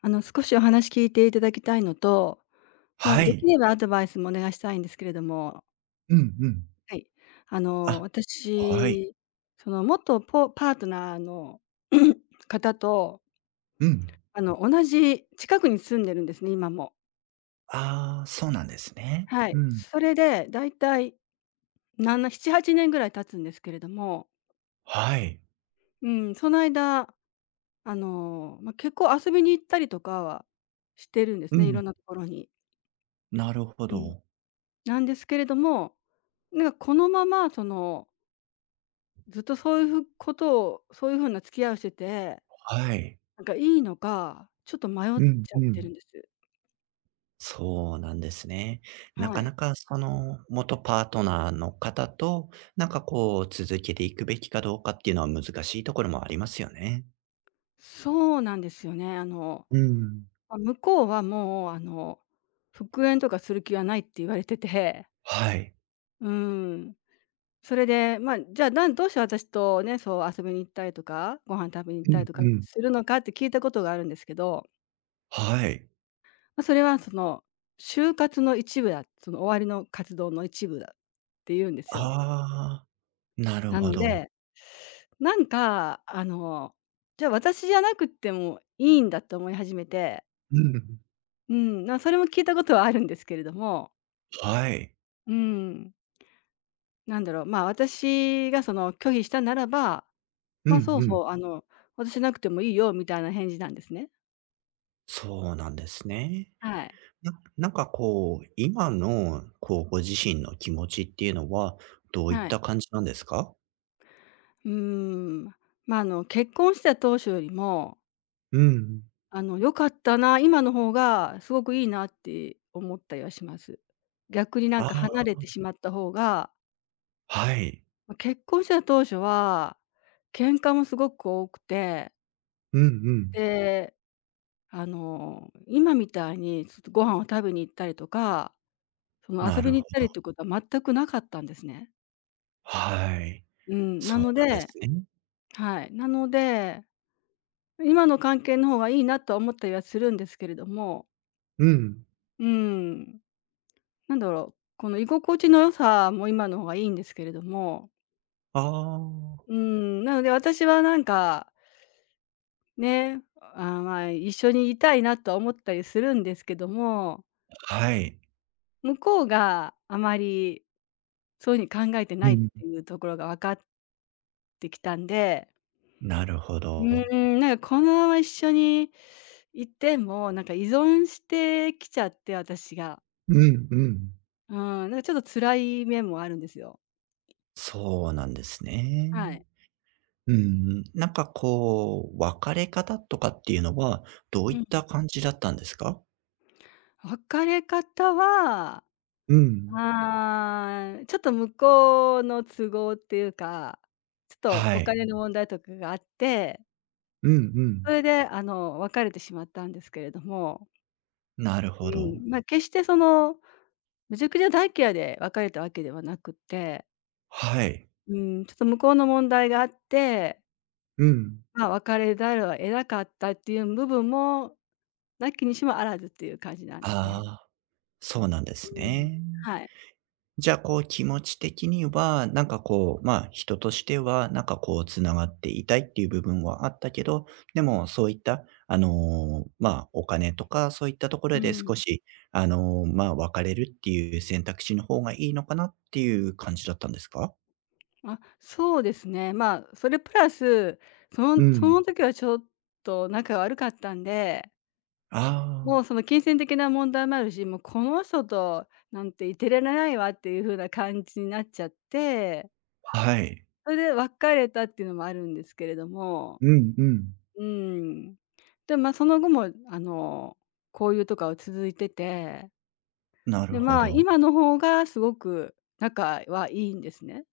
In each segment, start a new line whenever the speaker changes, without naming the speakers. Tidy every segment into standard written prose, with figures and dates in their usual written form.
少しお話聞いていただきたいのと、まあ、
は
でき
い。
ればアドバイスもお願いしたいんですけれども、
うんうん。
はい。
あ、はい。
私、その元ポパートナーの 方と、
うん。
同じ近くに住んでるんですね、今も。
ああ、そうなんですね。
はい。
うん。
それで大いたいなんな7年ぐらい経つんですけれども、
はい。
うん、その間、まあ、結構遊びに行ったりとかはしてるんで
う
すね、いろ
ん。
んなところに。
なるほ
うん。
ど。
なんですけれども、このままその、ずっとそういうふことをそういう風な付き合いをしてて、
はい。
なんかいいのか、ちょっと迷っ
うん
ちゃっ
う
てる
ん。
んです。
そうなんですね。な
は
かな
い。
かその、元パートナーの方と、なんかこう続けていくべきかどうかっていうのは難しいところもありますよね。
そうなんですよね。
うん。
ま、向こうはもう復縁とかする気はないって言われてて、
はい。
うーん。それで、ま、じゃあ、どうして私とね、そう遊びに行ったりとか、ご飯食べに行っ
う
たり
ん
とか
うん。
するのかって聞いたことがあるんですけど、
はい。
ま、それはその就活の一部だ、その終わりの活動の一部だって言うんですよ。
ああ、なる
な
ほ
の
ど。
で、なんか、じゃあ私じゃなくってもいいんだって思い始めて、
うん。
うん、それも聞いたことはあるんですけれども、
はい。
うん、なんだろう、まあ、私がその拒否したならば、
う
まあ、
ん
そう
うん。
そう、私じゃなくてもいいよみたいな返事なんですね。
そうなんですね。
はい。
ななんかこう、今のこう、ご自身の気持ちっていうのは、どういっ
はい。
た感じなんですか？
うーん。まあ、結婚した当初よりも、
うんうん。
良かったな、今の方がすごくいいなって思ったりはします。逆にな
あ
んか
あ、
離れてしまった方が、
はい。
ま、結婚してた当初は、喧嘩もすごく多くて、
うんうん。
で、今みたいにちょっとご飯を食べに行ったりとか、その
な
遊び
るほ
に行ったり
ど。
っていうことは全くなかったんですね。
はい。
うん、な
そう
の
なんで
で、
すね。
はい、なので、今の関係の方がいいなとは思ったりはするんですけれども、
うん。
うーん、なんだろう、この居心地の良さも今の方がいいんですけれども、
あ
う
あ、
ーん、なので私はなんか、ね、まあ、一緒にいたいなとは思ったりするんですけども、
はい。
向こうがあまりそういうふうに考えて
う
ないっ
ん。
ていうところが分かってきたんで、
なるほ
うー
ど。
ん、なんかこのまま一緒にいても、なんか依存してきちゃって、私が。
うんうん。
うん、なんかちょっと辛い面もあるんですよ。
そうなんですね。
はい。
うん、なんかこう、別れ方とかっていうのは、どうい
う
っ
ん。
た感じだったんですか？
別れ方は、
うん。
ああ、ちょっと向こうの都合っていうか、ちょっと
は
お
い。
金の問題とかがあって、
うんう
そ
ん。
れで、別れてしまったんですけれども、
なる
う
ほど。
ん、ま、決してその、めちゃくちゃ大嫌いで別れたわけではなくて、
はい。
うん、ちょっと向こうの問題があって、
うん。
まあ、別れざるを得なかったっていう部分も、なきにしもあらずっていう感じなんですね。
ああ、そうなんで
う
す
ん。
ね。
はい。
じゃあ、こう、気持ち的には、なんかこう、まあ、人としては、なんかこう、つながっていたいっていう部分はあったけど、でも、そういった、あの、まあ、お金とか、そういったとこ
う
ろで
ん。
少し、あの、まあ、別れるっていう選択肢の方がいいのかなっていう感じだったんですか？
あ、そうですね。まあ、それプラス、そ
う
の、そ
ん。
の時はちょっと仲が悪かったんで、もう、
あ
その金銭的な問題もあるし、もうこの人となんていてれれないわっていう風な感じになっちゃって、
あ、はい。
それで別れたっていうのもあるんですけれども、
うんうん。
うーん。で、ま、その後も交友とかは続いてて、
なる
で、
ほ
まあ、
ど。
今の方がすごく仲はいいんですね。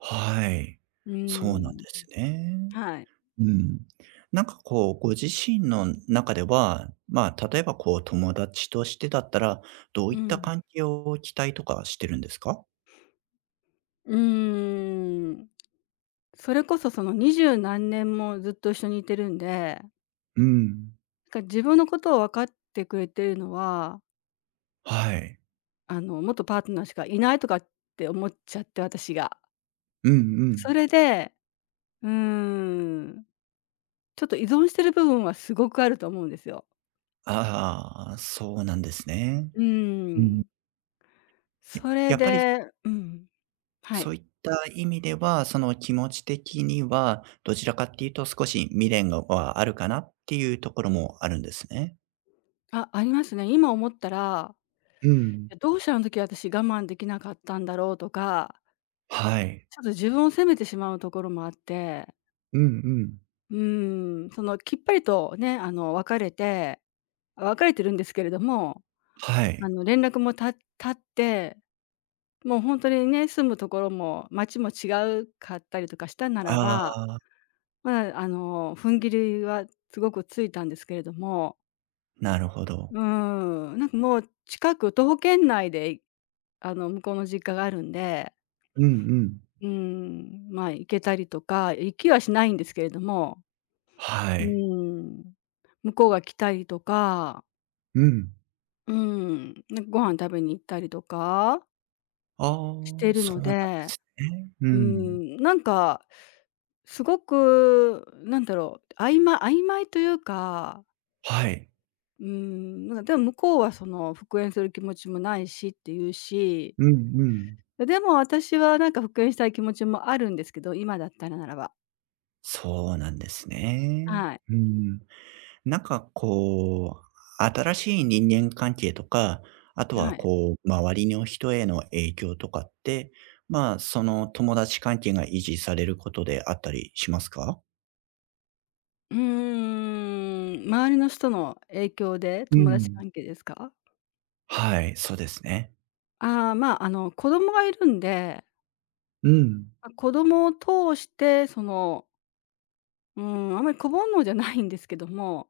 はい。
うー
そうなんで
ん、
すね。
はい。
うん。なんかこう、ご自身の中では、まあ、例えばこう、友達としてだったら、どう
う
いった
ん。
関係を期待とかしてるんですか？
うーん。それこそその20何年もずっと一緒にいてるんで、
うん。
なんか自分のことを分かってくれてるのは、
はい。
元パートナーしかいないとかって思っちゃって、私が。
うんう
そ
ん。
れで、うーん、ちょっと依存してる部分はすごくあると思うんですよ。
ああ、そうなんですね。
うー
うん。
ん。
や
それ
やっぱり
で、うん、は
そう
い。
いった意味では、その気持ち的には、どちらかっていうと少し未練がはあるかなっていうところもあるんですね。
あ、ありますね。今思ったら、
うん。
どうしてあの時私我慢できなかったんだろうとか、
はい。
ちょっと自分を責めてしまうところもあって、
うんうん。
うーん、そのきっぱりとね、あの別れてるんですけれども、
はい。
連絡もたって、もう本当にね、住むところも町も違うかったりとかしたなら
あ
ば、
あ、
まあ、踏ん切りはすごくついたんですけれども、
なるほ
う
ど。
ーん、なんかもう近く、徒歩圏内で、向こうの実家があるんで、
うんうん。
うーん、まあ、行けたりとか、行きはしないんですけれども、
は
うー
い。
ん、向こうが来たりとか、
うん。
うーん、なんかご飯食べに行ったりとか
あ
し
あ、
てる
そ
の
うなんで
で、
すね。う
うー
ん。
ん、なんか、すごく、なんだろう、曖昧というか、
はい。
うーん、なんかでも向こうはその復縁する気持ちもないしって言うし、
うんうん。
でも私はなんか復縁したい気持ちもあるんですけど、今だったらならば。
そうなんですね。
はい。
うん。なんかこう、新しい人間関係とか、あと
は
は
い。
こう、周りの人への影響とかって、まあ、その友達関係が維持されることであったりしますか？
うーん、周りの人の影響で、
う
友達
ん。
関係ですか？
はい、そうですね。
ああ、まあ、子供がいるんで、
うん。
ま、子供を通してその、うーん、あんまり子煩悩じゃないんですけども、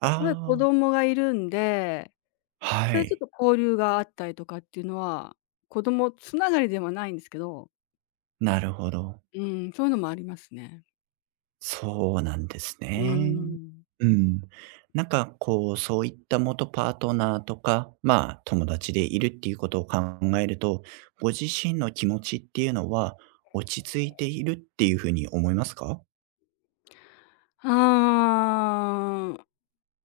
あ
やっぱり子
あ、
供がいるんで、そ
は
れちょっ
い、
と交流があったりとかっていうのは、子供つながりではないんですけど、
なるほど。
うん、そういうのもありますね。
そうなんです
うー
ね。
ん。
うん。なんかこう、そういった元パートナーとか、まあ、友達でいるっていうことを考えると、ご自身の気持ちっていうのは落ち着いているっていうふうに思いますか？
ああ、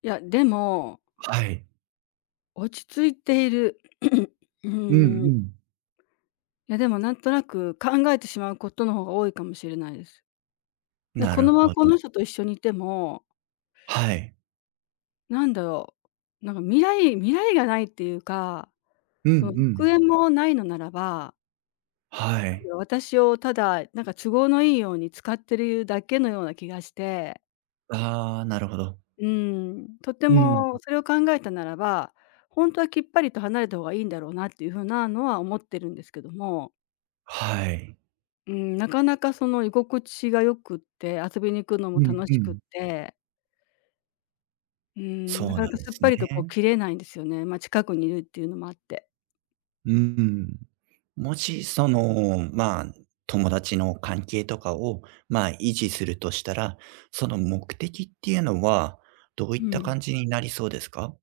いや、でも、
はい。
落ち着いている。う
うんう
ーん。
ん。
いや、でもなんとなく考えてしまうことの方が多いかもしれないです。で、
な
こ
る
のまま
ほ
こ
ど。
の人と一緒にいても、
はい。
なんだろう、なんか未来がないっていうか、
うんう
その、復
ん。
縁もないのならば、
はい。
私をただ、なんか都合のいいように使ってるだけのような気がして、
ああ、なるほど。
うーん、とて
うん。
もそれを考えたならば、ほんとはきっぱりと離れた方がいいんだろうなっていう風なのは思ってるんですけども、
はい。
うーん、なかなかその居心地が良くって、遊びに行くのも
うん
楽
う
しくっ
ん。
て、うーん、な
そう
かな
なん
か
で
すっ
す
ぱ
ね。
りとこう切れないんですよね。ま、近くにいるっていうのもあって。
うん。もし、その、まあ、友達の関係とかを、まあ、維持するとしたら、その目的っていうのは、どう
う
いった
ん。
感じになりそうですか？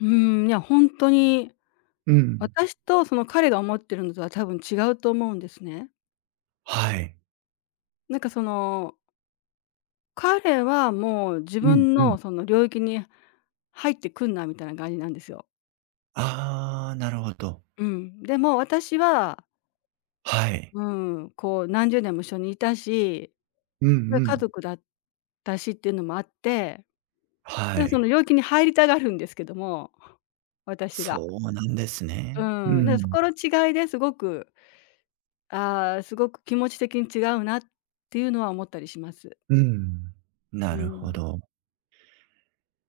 うーん、いやほんとに、
うん。
私とその彼が思ってるのとは多分違うと思うんですね。
はい。
なんかその、彼はもう自
うん
分
うん。
のその領域に入ってくんなみたいな感じなんですよ。
ああ、なるほど。
うん。でも私は、
はい。
うん、こう何十年も一緒にいたし、
うんう
それ家
ん。
族だったしっていうのもあって、
は
で、その
い。
領域に入りたがるんですけども、私が。
そうなんです
う
ね。う
ん、だそ
ん、
この違いですごく、ああ、すごく気持ち的に違うなっていうのは思ったりします。
うん。
う
なるほ
ん。
ど。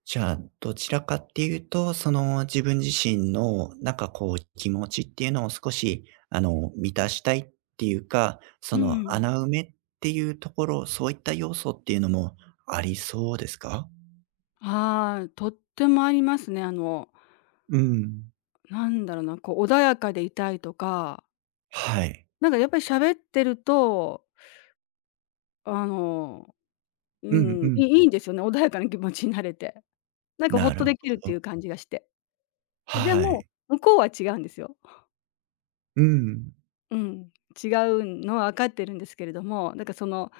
じゃあ、どちらかっていうと、その自分自身のなんかこう気持ちっていうのを少しあの満たしたいっていうか、そ
う
の
ん。
穴埋めっていうところ、そういった要素っていうのもありそうですか？
あい、とってもありますね。あの、
うん。
なんだろうな、こう穏やかでいたいとか、
はい。
なんかやっぱり喋ってると、あの、
う
う
ん
ん、
うん。
いんですよね、穏やかな気持ちになれて。なんかほっ
な
と
るほ
できるってい
ど。
う感じがして。で
は
も、
い。
向こうは違うんですよ。
うん。
うん、違うのは分かってるんですけれども、なんかその、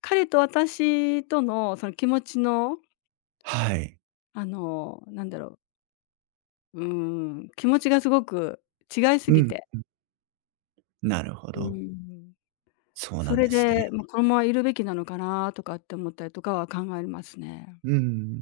彼と私とのその気持ちの、
はい。
なんだろう、うん、気持ちがすごく違いす
う
ぎ
ん。
て。
なるほ
う
ど。
ん。
そう
そ
なん
れ
ですね。
で、ま、このままいるべきなのかなとかって思ったりとかは考えますね。
うん。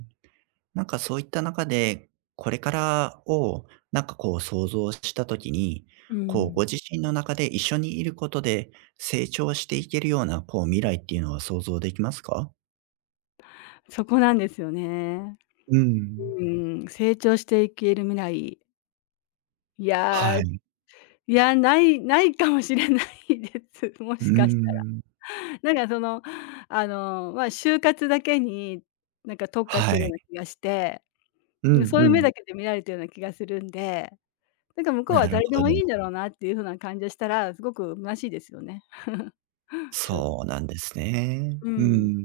なんかそういった中で、これからをなんかこう想像した時に、
う
こう
ん。
ご自身の中で一緒にいることで成長していけるようなこう未来っていうのは想像できますか？
そこなんですよね。
うん。
うーん、成長していける未来、いや、
はい。
いや、ないかもしれないです。も
う
しかし
ん。ん。
たら。なんかその、ま、就活だけになんか特化して
は
るよう
い。
な気がして、
う
なんか
ん
そう
う
いう目だ
ん。
けで見られてるような気がするんで、なんか向こうは
なる
誰で
ほ
もいいん
ど。
だろうなっていう風な感じがしたら、すごく虚しいですよね。正直。
そうなんですね。
う
う
ん、
ん。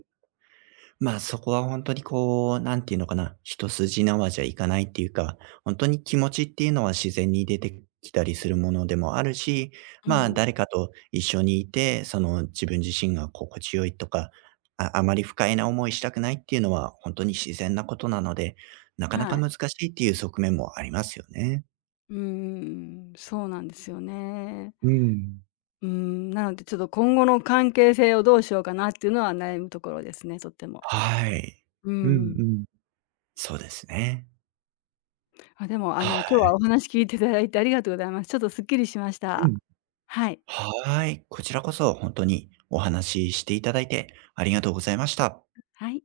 まあ、そこは本当にこう、なんていうのかな、一筋縄じゃいかないっていうか、本当に気持ちっていうのは自然に出てきたりするものでもあるし、
う
まあ、
ん。
誰かと一緒にいて、その、自分自身が心地よいとか、ああまり不快な思いしたくないっていうのは本当に自然なことなので、なかな
は
か
い。
難しいっていう側面もありますよね。
うーん、そうなんですよね。
うん。
うーん、なのでちょっと今後の関係性をどうしようかなっていうのは悩むところですね、とっても。
はい。
う
うん
んうん。
うん。そうですね。
あ、でもあ
は
の今日
い。
はお話聞いていただいてありがとうございます。ちょっとすっきりしまし
う
た。
ん。
はい。
はーい。こちらこそ本当にお話ししていただいてありがとうございました。
はい。